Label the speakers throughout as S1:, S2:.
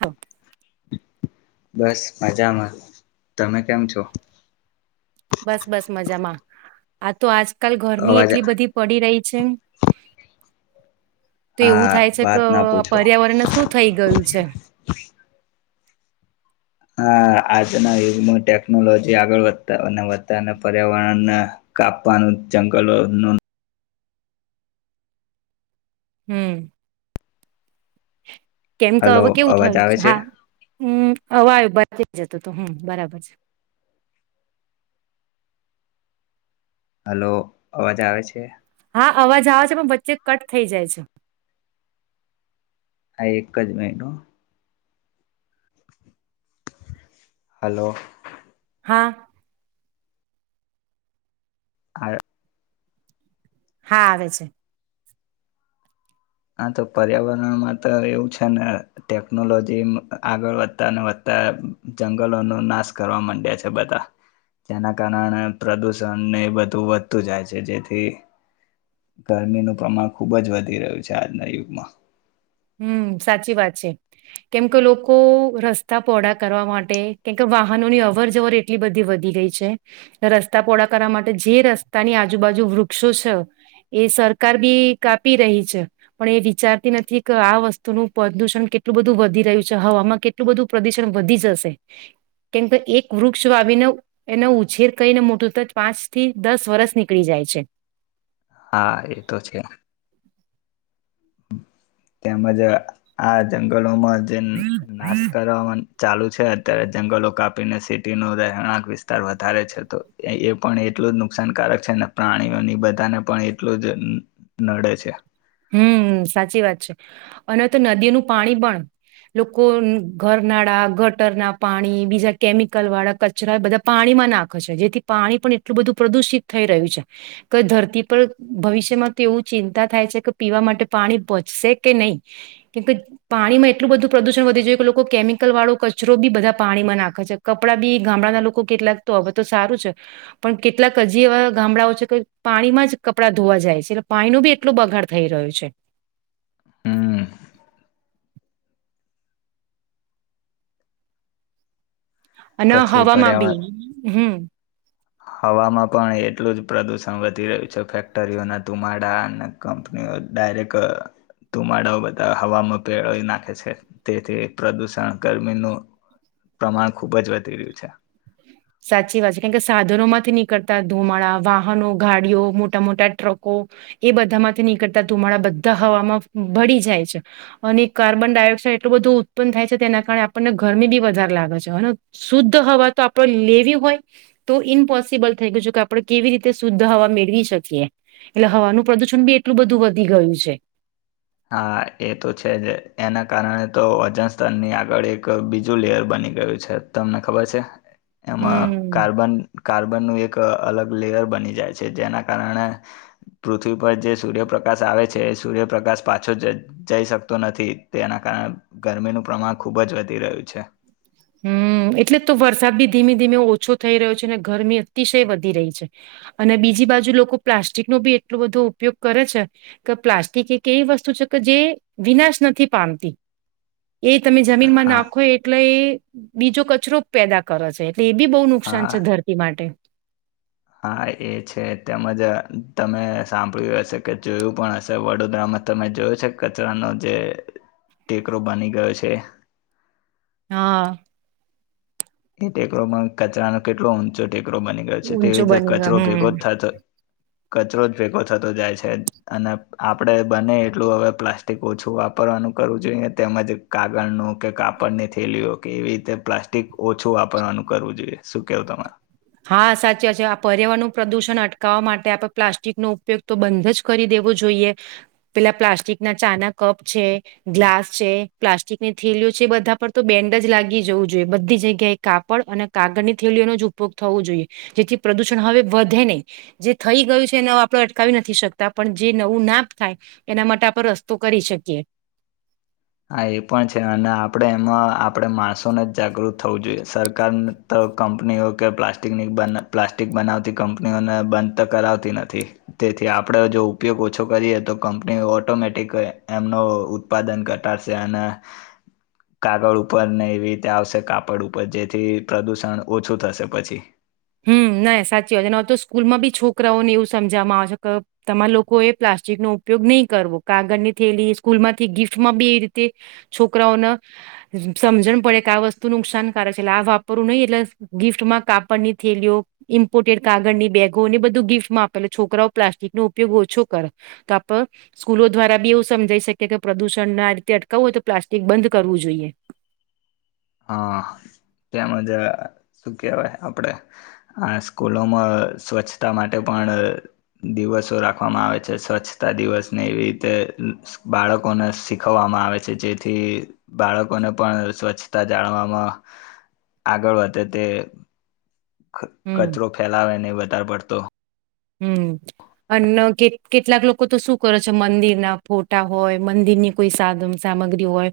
S1: હો
S2: બસ મજામાં તમે કેમ છો
S1: બસ બસ મજામાં આ તો આજ કાલ ગરમી
S2: અવાજ
S1: એટલી બધી પડી રહી છે તો એવું
S2: હા
S1: થાય છે કે
S2: વાત ના પૂછો
S1: પર્યાવરણને શું થઈ ગયું છે.
S2: હા આજના યુગમાં ટેકનોલોજી આગળ વધતા અને વધતાને પર્યાવરણને કાપવાનું જંગલોનું
S1: હમ કેમ કે
S2: હલો
S1: હવે કેવું
S2: અવાજ
S1: થયું
S2: આવે
S1: છે હા હમ હવે આયુ બારથી જતુ હતુ હમ બરાબર છે.
S2: હલો અવાજ આવે છે.
S1: હા અવાજ આવે છે પણ વચ્ચે કટ થઈ જાય છે.
S2: હા એક જ મિનીટ હ હલો
S1: હા
S2: હા
S1: હા આવે છે.
S2: હા તો પર્યાવરણમાં તો એવું છે ને ટેકનોલોજી આગળ વધતાને વધતા જંગલોનો નાશ કરવા માંડ્યા છે બધા જેના કારણે પ્રદુષણને બધું વધતું જાય છે જેથી ગરમીનું પ્રમાણ ખુબ જ વધી રહ્યું છે. છે આજના યુગમાં
S1: હમ સાચી વાત છે કેમ કે લોકો રસ્તા પહોળા કરવા માટે કેમ કે વાહનોની અવર જવર એટલી બધી વધી ગઈ છે રસ્તા પહોળા કરવા માટે જે રસ્તાની આજુબાજુ વૃક્ષો છે એ સરકાર બી કાપી રહી છે પણ એ વિચારતી નથી કે આ વસ્તુનું પ્રદુષણ કેટલું બધું વધી રહ્યું છે હવામાં કેટલું બધું પ્રદુષણ વધી જશે કેમકે એક વૃક્ષ વાવીને એનો ઉછેર કરીને મોટું થતા પાંચથી દસ વર્ષ નીકળી જાય છે.
S2: હા એ તો છે. તેમજ આ આ જંગલોમાં જે નાશ કર ચાલુ છે અત્યારે જંગલો કાપીને સિટી ન રહેણાંક વિસ્તાર વધારે છે તો એ પણ એટલું જ નુકસાનકારક છે ને પ્રાણીઓની બધાને પણ એટલું જ નડે છે
S1: હમ સાચી વાત છે અને તો નદીનું પાણી પણ લોકો ઘરનાળા ગટરના પાણી બીજા કેમિકલ વાળા કચરા બધા પાણીમાં નાખે છે જેથી પાણી પણ એટલું બધું પ્રદુષિત થઈ રહ્યું છે કે ધરતી પર ભવિષ્યમાં તો એવું ચિંતા થાય છે કે પીવા માટે પાણી બચશે કે નહી કેમકે પાણીમાં એટલું બધું પ્રદુષણ વધી જોય કે લોકો કેમિકલ વાળો કચરો બી બધા પાણીમાં નાખે છે કપડાં બી ગામડાના લોકો કેટલાક તો હવે તો સારું છે પણ કેટલાક હજી એવા ગામડાઓ છે કે પાણીમાં જ કપડાં ધોવા જાય છે એટલે પાણીનો બી એટલો બગાડ થઈ રહ્યું છે
S2: હમ
S1: અને
S2: પછી
S1: હવામાં
S2: પર્યાવરણ
S1: બી હમ
S2: હવામાં પણ એટલું જ પ્રદુષણ વધી રહ્યું છે ફેક્ટરીઓના ધુમાડા અને કંપનીઓ ડાયરેક્ટ ધુમાડાઓ બધા હવામાં પેળી નાખે છે તેથી પ્રદુષણ ગરમીનું પ્રમાણ ખૂબ જ વધી રહ્યું છે
S1: સાચી વાત છે કેમ કે સાધનો માંથી નીકળતા ધુમાડા વાહનો ગાડીઓ મોટા મોટા ટ્રકો એ બધામાંથી નીકળતા ધુમાડા બધા હવામાં ભળી જાય છે અને કાર્બન ડાયોક્સાઇડ એટલું બધું ઉત્પન્ન થાય છે તેના કારણે આપણને ગરમી બી વધારે લાગે છે અને શુદ્ધ હવા તો આપ લેવવી હોય તો ઇમ્પોસિબલ થઈ ગયું છે કે આપણે કેવી રીતે શુદ્ધ હવા મેળવી શકીએ એટલે હવાનું પ્રદુષણ બી એટલું બધું વધી ગયું છે
S2: હા એ તો છે જ એના કારણે તો વજન સ્તરની આગળ એક બીજું લેયર બની ગયું છે તમને ખબર છે એમાં
S1: હમ
S2: કાર્બન કાર્બનનું એક અલગ લેયર બની જાય છે જેના કારણે પૃથ્વી પર જે સૂર્યપ્રકાશ આવે છે એ સૂર્યપ્રકાશ પાછો જ જઈ શકતો નથી તેના કારણે ગરમીનું પ્રમાણ ખુબ જ વધી રહ્યું છે.
S1: હમ એટલે તો વરસાદ બી ધીમે ધીમે ઓછો થઈ રહ્યો છે અને ગરમી અતિશય વધી રહી છે અને બીજી બાજુ લોકો પ્લાસ્ટિકનો બી એટલો બધો ઉપયોગ કરે છે કે પ્લાસ્ટિક એક એવી વસ્તુ છે કે જે વિનાશ નથી પામતી એ તમે જમીન માં
S2: હા
S1: નાખો એટલે એ બીજો કચરો પેદા કરે છે. એ બી બહુ નુકસાન
S2: હા
S1: છે ધરતી માટે
S2: હા એ છે તેમજ તમે સાંભળ્યું હશે કે જોયું પણ હશે વડોદરામાં તમે જોયો છે કચરાનો જે ટેકરો બની ગયો છે.
S1: હા
S2: એ ટેકરોમાં કચરાનો કેટલો ઊંચો ટેકરો બની ગયો છે તેવી રીતે કચરો ભેગો
S1: હમ્મ,
S2: જ થાય તો કચરો જ ભેગો થતો જાય છે અને આપડે બને એટલું હવે પ્લાસ્ટિક ઓછું વાપરવાનું કરવું જોઈએ તેમજ કાગળનું કે કાપડની થેલીઓ કે એવી રીતે પ્લાસ્ટિક ઓછું વાપરવાનું કરવું જોઈએ શું કેવું તમે
S1: હા સાચી છે આ પર્યાવરણ નુ પ્રદુષણ અટકાવવા માટે આપે પ્લાસ્ટિકનો ઉપયોગ તો બંધ જ કરી દેવો જોઈએ પેલા પ્લાસ્ટિક ના ચાના કપ છે ગ્લાસ છે પ્લાસ્ટિકની થેલીઓ છે બધા પર તો બેન્ડ જ લાગી જવું જોઈએ બધી જગ્યાએ કાપડ અને કાગળની થેલીઓનો જ ઉ ઉપગ થવો જોઈએ જેથી પ્રદુષણ હવે વધે નહી જે થઈ ગયું છે એ ન આપણે અટકાવી નથી શકતા પણ જે નવું નાપ થાય એના માટે આપણે રસ્તો કરી શકીએ
S2: હા એ પણ છે અને આપણે એમાં આપણે માણસોને જાગૃત થવું જોઈએ સરકાર તો કંપનીઓ કે પ્લાસ્ટિકની પ્લાસ્ટિક બનાવતી કંપનીઓને બંધ તો કરાવતી નથી તેથી આપણે જો ઉપયોગ ઓછો કરીએ તો કંપનીઓ ઓટોમેટિક એમનો ઉત્પાદન કર ટશે અને કાગળ ઉપર ને એવી રીતે આવશે કાપડ ઉપર જેથી પ્રદુષણ ઓછું થશે પછી
S1: હમ ના સાચી વાત છે ને હવે તો સ્કૂલમાં બી છોકરાઓને એવું સમજવામાં આવે છે કે તમારા લોકો એ પ્લાસ્ટિકનોો ઉપયોગ નહી કરવો કાગળની થયેલી સ્કૂલ માંથી ગિફ્ટમાં બી એ રીતે છોકરાઓને સમજણ પડે કે આ વસ્તુ નુકસાનકારક છે એટલે આ વાપરવું નહી એટલે ગિફ્ટમાં કાપડની થલીઓ ઇમ્પોર્ટેડ કાગળની બેગો એને બધું ગિફ્ટમાં આપેલ છોકરાઓ પ્લાસ્ટિક નો ઉપયોગ ઓછો કર તો આપ સ્કૂલો દ્વારા બી એવું સમજાઈ શકીએ કે પ્રદુષણ આ રીતે અટકાવવું હોય તો પ્લાસ્ટિક બંધ કરવું જોઈએ.
S2: હા તેમજ શું કહેવાય આપણે આ સ્કૂલોમાં સ્વચ્છતા માટે પણ દિવસો રાખવામાં આવે છે સ્વચ્છતા દિવસને એવી રીતે બાળકોને શીખવવામાં આવે છે જેથી બાળકોને પણ સ્વચ્છ જાણવામાં આગળ વધે તે
S1: હમ
S2: કચરો ફેલાવે ને ધાર પડતો
S1: હમ અને કે કેટલાક લોકો તો શું કરે છે મંદિરના ફોટા હોય મંદિરની કોઈ સાધન સામગ્રી હોય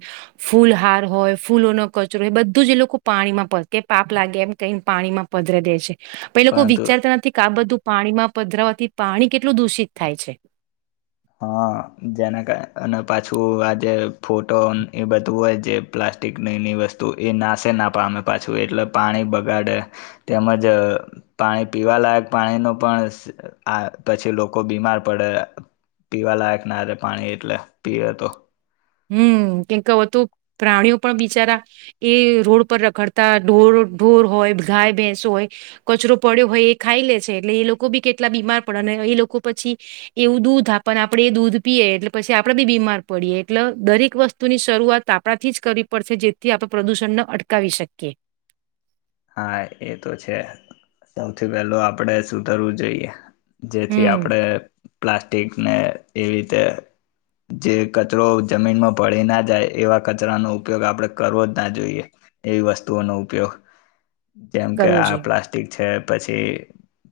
S1: ફૂલહાર હોય ફૂલોનો કચરો હોય બધું જ એ લોકો પાણીમાં પ કે પાપ લાગે એમ કઈને પાણીમાં પધરે દે છે પે લોકો
S2: પરંતુ
S1: વિચારતા નથી કે આ બધું પાણીમાં પધરાવાથી પાણી કેટલું દૂષિત થાય છે.
S2: હા જેના કાર અને પાછું આજે ફોટો એ બધું હોય જે પ્લાસ્ટિકની વસ્તુ એ નાશે ના પામે પાછું એટલે પાણી બગાડે તેમજ પાણી પીવાલાયક પાણીનું પણ આ પછી લોકો બીમાર પડે પીવા લાયક ના રે પાણી એટલે પીવે તો
S1: હમ કેમ કે હવે તો પ્રાણીઓ પણ બિચારા એ રોડ પર રખડતા ઢોર ઢોર હોય ગાય ભેંસ હોય કચરો પડ્યો હોય એ ખાઈ લે છે એટલે એ લોકો બી કેટલા બીમાર પડે અને એ લોકો પછી એવું દૂધ આપને આપડે એ દૂધ પીએ એટલે પછી આપડે બી બીમાર પડીએ એટલે દરેક વસ્તુની શરૂઆત આપણાથી જ કરવી પડશે જેથી આપણે પ્રદૂષણને અટકાવી શકીએ
S2: હા એ તો છે સૌથી પહેલો આપણેે સુધરવું જોઈએ જેથી
S1: હમ
S2: આપડે પ્લાસ ટીક ને એવી રીતે જે કચરો જમીનમાં ભળી ના જાય એવા કચરાનો ઉપયોગ આપણે કરવો જ ના જોઈએ એવી વસ્તુઓનો ઉપયોગ જેમ કે
S1: કરવું
S2: આ
S1: જોઈએ
S2: પ્લાસ્ટિક છે. પછી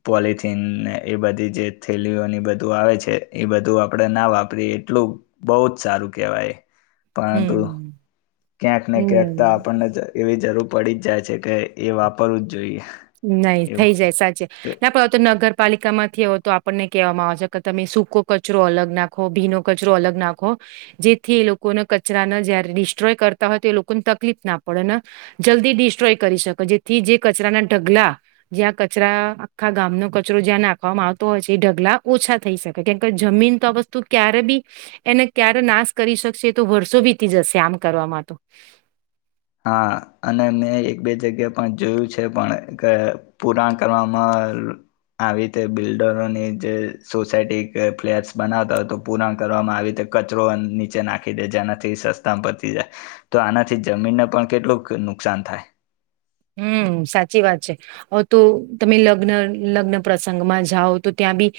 S2: પોલથીન ને એ બધી જે થેલીઓની બધું આવે છે એ બધું આપણેે ના વાપરીએ એટલું બહુ જ સારું કેહેવાય પરંતુ
S1: હમ
S2: ક્યાંક ને ક્યાંક તો
S1: હમ
S2: આપણને જ‌ એ એ જરૂર પડી જ જાય છે કે એ વાપરવું જ જોઈએ.
S1: નહી
S2: એવું
S1: થઈ જાય સાચે ના પડ તો નગર પાલિકામાંથી હો તો આપણને કહેવામાં આવે છે કે તમે સૂકો કચરો અલગ નાખો ભીનો કચરો અલગ નાખો જેથી એ લોકોને કચરાને જયારે ડિસ્ટ્રોય કરતા હોય તો એ લોકોને તકલીફ ના પડે ને જલ્દી ડિસ્ટ્રોય કરી શકે જેથી જે કચરાના ઢગલા જ્યાં કચરા આખા ગામનો કચરો જ્યાં નાખવામાં આવતો હોય છે એ ઢગલા ઓછા થઈ શકે કેમ કે જમીન તો આ વસ્તુ ક્યારે બી એને ક્યારે નાશ કરી શકશે તો વર્ષો વીતી જશે આમ કરવામાં તો
S2: હા અને મેં એક બે જગ્યા પણ જોયું છે પણ કે પૂરાણ કરવામાં આવી રતે બિલ્ડરોની જે સોસાયટી કે ફ્લેટસ બનાવતા હોય તો પૂરાણ કરવામાં આવી રીતે કચરો નીચે નાખી દે જેનાથી સસ્તા પતી જાય તો આનાથી જમીનને પણ કેટલુંક નુકસાન થાય.
S1: હમ્મ સાચી વાત છે હવે તો તમે લગ્ન લગ્ન પ્રસંગમાં જાઓ તો ત્યાં બી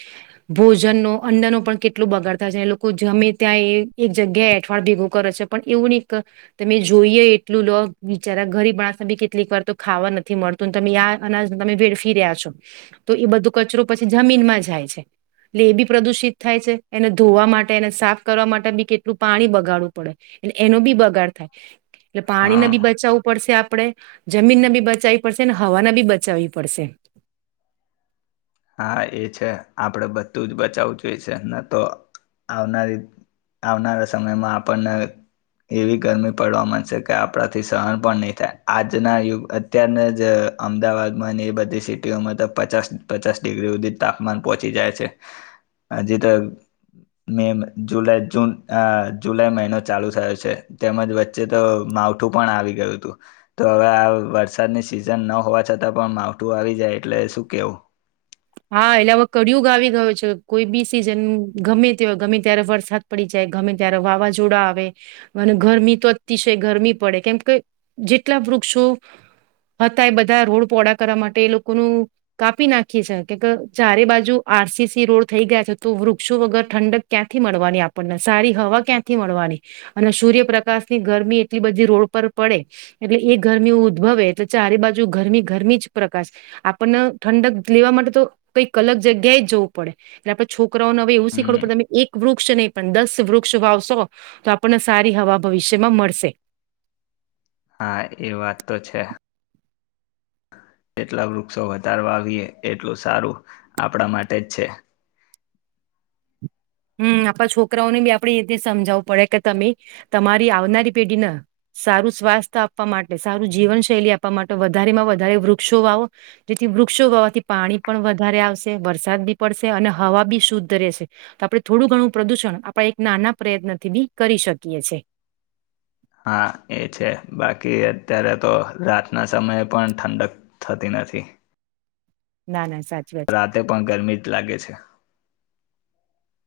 S1: ભોજનનો અંદનો પણ કેટલું બગાડતા થશે એ લોકો જમે ત્યાં એક જગ્યાએ એઠવાળ ભેગું કરે છે પણ એવું ની તમે જોઈએ એટલું લો વિચારા ગરીબ માણાસ બી કેટલી કર તો ખાવા નથી મળતું તમે આ અનાજ તમે વેડફી રહ્યા છો તો એ બધો કચરો પછી જમીનમાં જાય છે એટલે એ બી પ્રદુષિત થાય છે એને ધોવા માટે એને સાફ કરવા માટે બી કેટલું પાણી બગાડવું પડે એનો બી બગાડ થાય એટલે પાણીને
S2: હા
S1: બી બચાવવું પડશે આપ આપણે જમીનને બી બચાવવી પડશે અને હવાને બી બચાવવી પડશે.
S2: હા એ છે આપણેે બધું જ બચાવવું જોઈએ છે ને તો આવનારી આવનારા સમયમાં આપણને એવી ગરમી પડવા મનશે કે આપણાથી સહન પણ નહી થાય આજના યુગ અત્યારને જ અમદાવાદમાં ને એ બધી સિટીઓમાં તો પચાસ પચાસ ડિગ્રી સુધી જ તાપમાન પહોંચી જાય છે હજી તો મે જુલાઈ જૂન અ જુલાઈ મહિનો ચાલુ થયો છે તેમજ વચ્ચે તો માવઠું પણ આવી ગયું હતું તો હવે આ વરસાદની સિઝન નો હોવા છતાં પણ માવઠું આવી જાય એટલે શું કેવું
S1: હા એટલે હવે કડિયુગ આવી ગયો છે કોઈ બી સિઝન ગમે તેવા ગમે ત્યારે વરસાદ પડી જાય ગમે ત્યારે વાવાઝોડા આવે અને ગરમી તો અતિશય ગરમી પડે કેમ કે જેટલા વૃક્ષો હતા એ બધા રોડ પહોળા કરવા માટે એ લોકોનું કાપી નાખી છે. કે ક ચારે બાજુ આરસીસી રોડ થઈ ગયા છે તો વૃક્ષો વગર ઠંડક ક્યાંથી મળવાની આપણને સારી હવા ક્યાંથી મળવાની અને સૂર્યપ્રકાશની ગરમી એટલી બધી રોડ પર પડે એટલે એ ગરમી ઉદ્ભવે એટલે ચારે બાજુ ગરમી ગરમી જ પ્રકાશ આપણને ઠંડક લેવા માટે તો કંઈક અલગ જગ્યાએ જવું પડે એટલે આપણે છોકરાઓને હવે એવું શીખવાડવું
S2: હમ
S1: પડે ને એક વૃક્ષ નહીં પણ દસ વૃક્ષ વાવશો તો આપણને સારી હવા ભવિષ્યમાં મળશે.
S2: હા એ વાત તો છે એટલા વૃક્ષો વધારવા આવીએ એટલું સારું આપણા માટે જ છે.
S1: હમ્મ આપણા છોકરાઓને બી આપણે એ રીતે સમજાવવું પડે કે તમે તમારી આવનારી પેઢીને સારું સ્વાસ્થ આપવા માટે સારું જીવનશૈલી આપવા માટે વધારેમાં વધારે વૃક્ષો વાવો જેથી વૃક્ષો વાવાથી પાણી પણ વધારે આવશે વરસાદ બી પડશે અને હવા બી શુદ્ધ રહેશે આપડ થોડું ઘણું પ્રદૂષણ આપણે એક નાના પ્રયત્નથી બી કરી શકીએ છે.
S2: હા એ છે બાકી અત્યારે તો રાતના સમયે પણ ઠંડક થતી નથી.
S1: ના ના સાચી વાત છે.
S2: રાતે પણ ગરમી જ લાગે છે.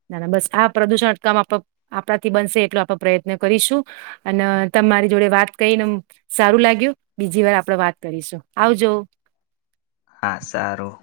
S1: ના ના બસ આ પ્રદુષણ અટકાવવા આપ આપણાથી બનશે એટલો આપણે પ્રયત્ન કરીશું અને તમારી જોડે વાત કરીને સારું લાગ્યું બીજી વાર આપણેે વાત કરીશું આવજો
S2: હા સારું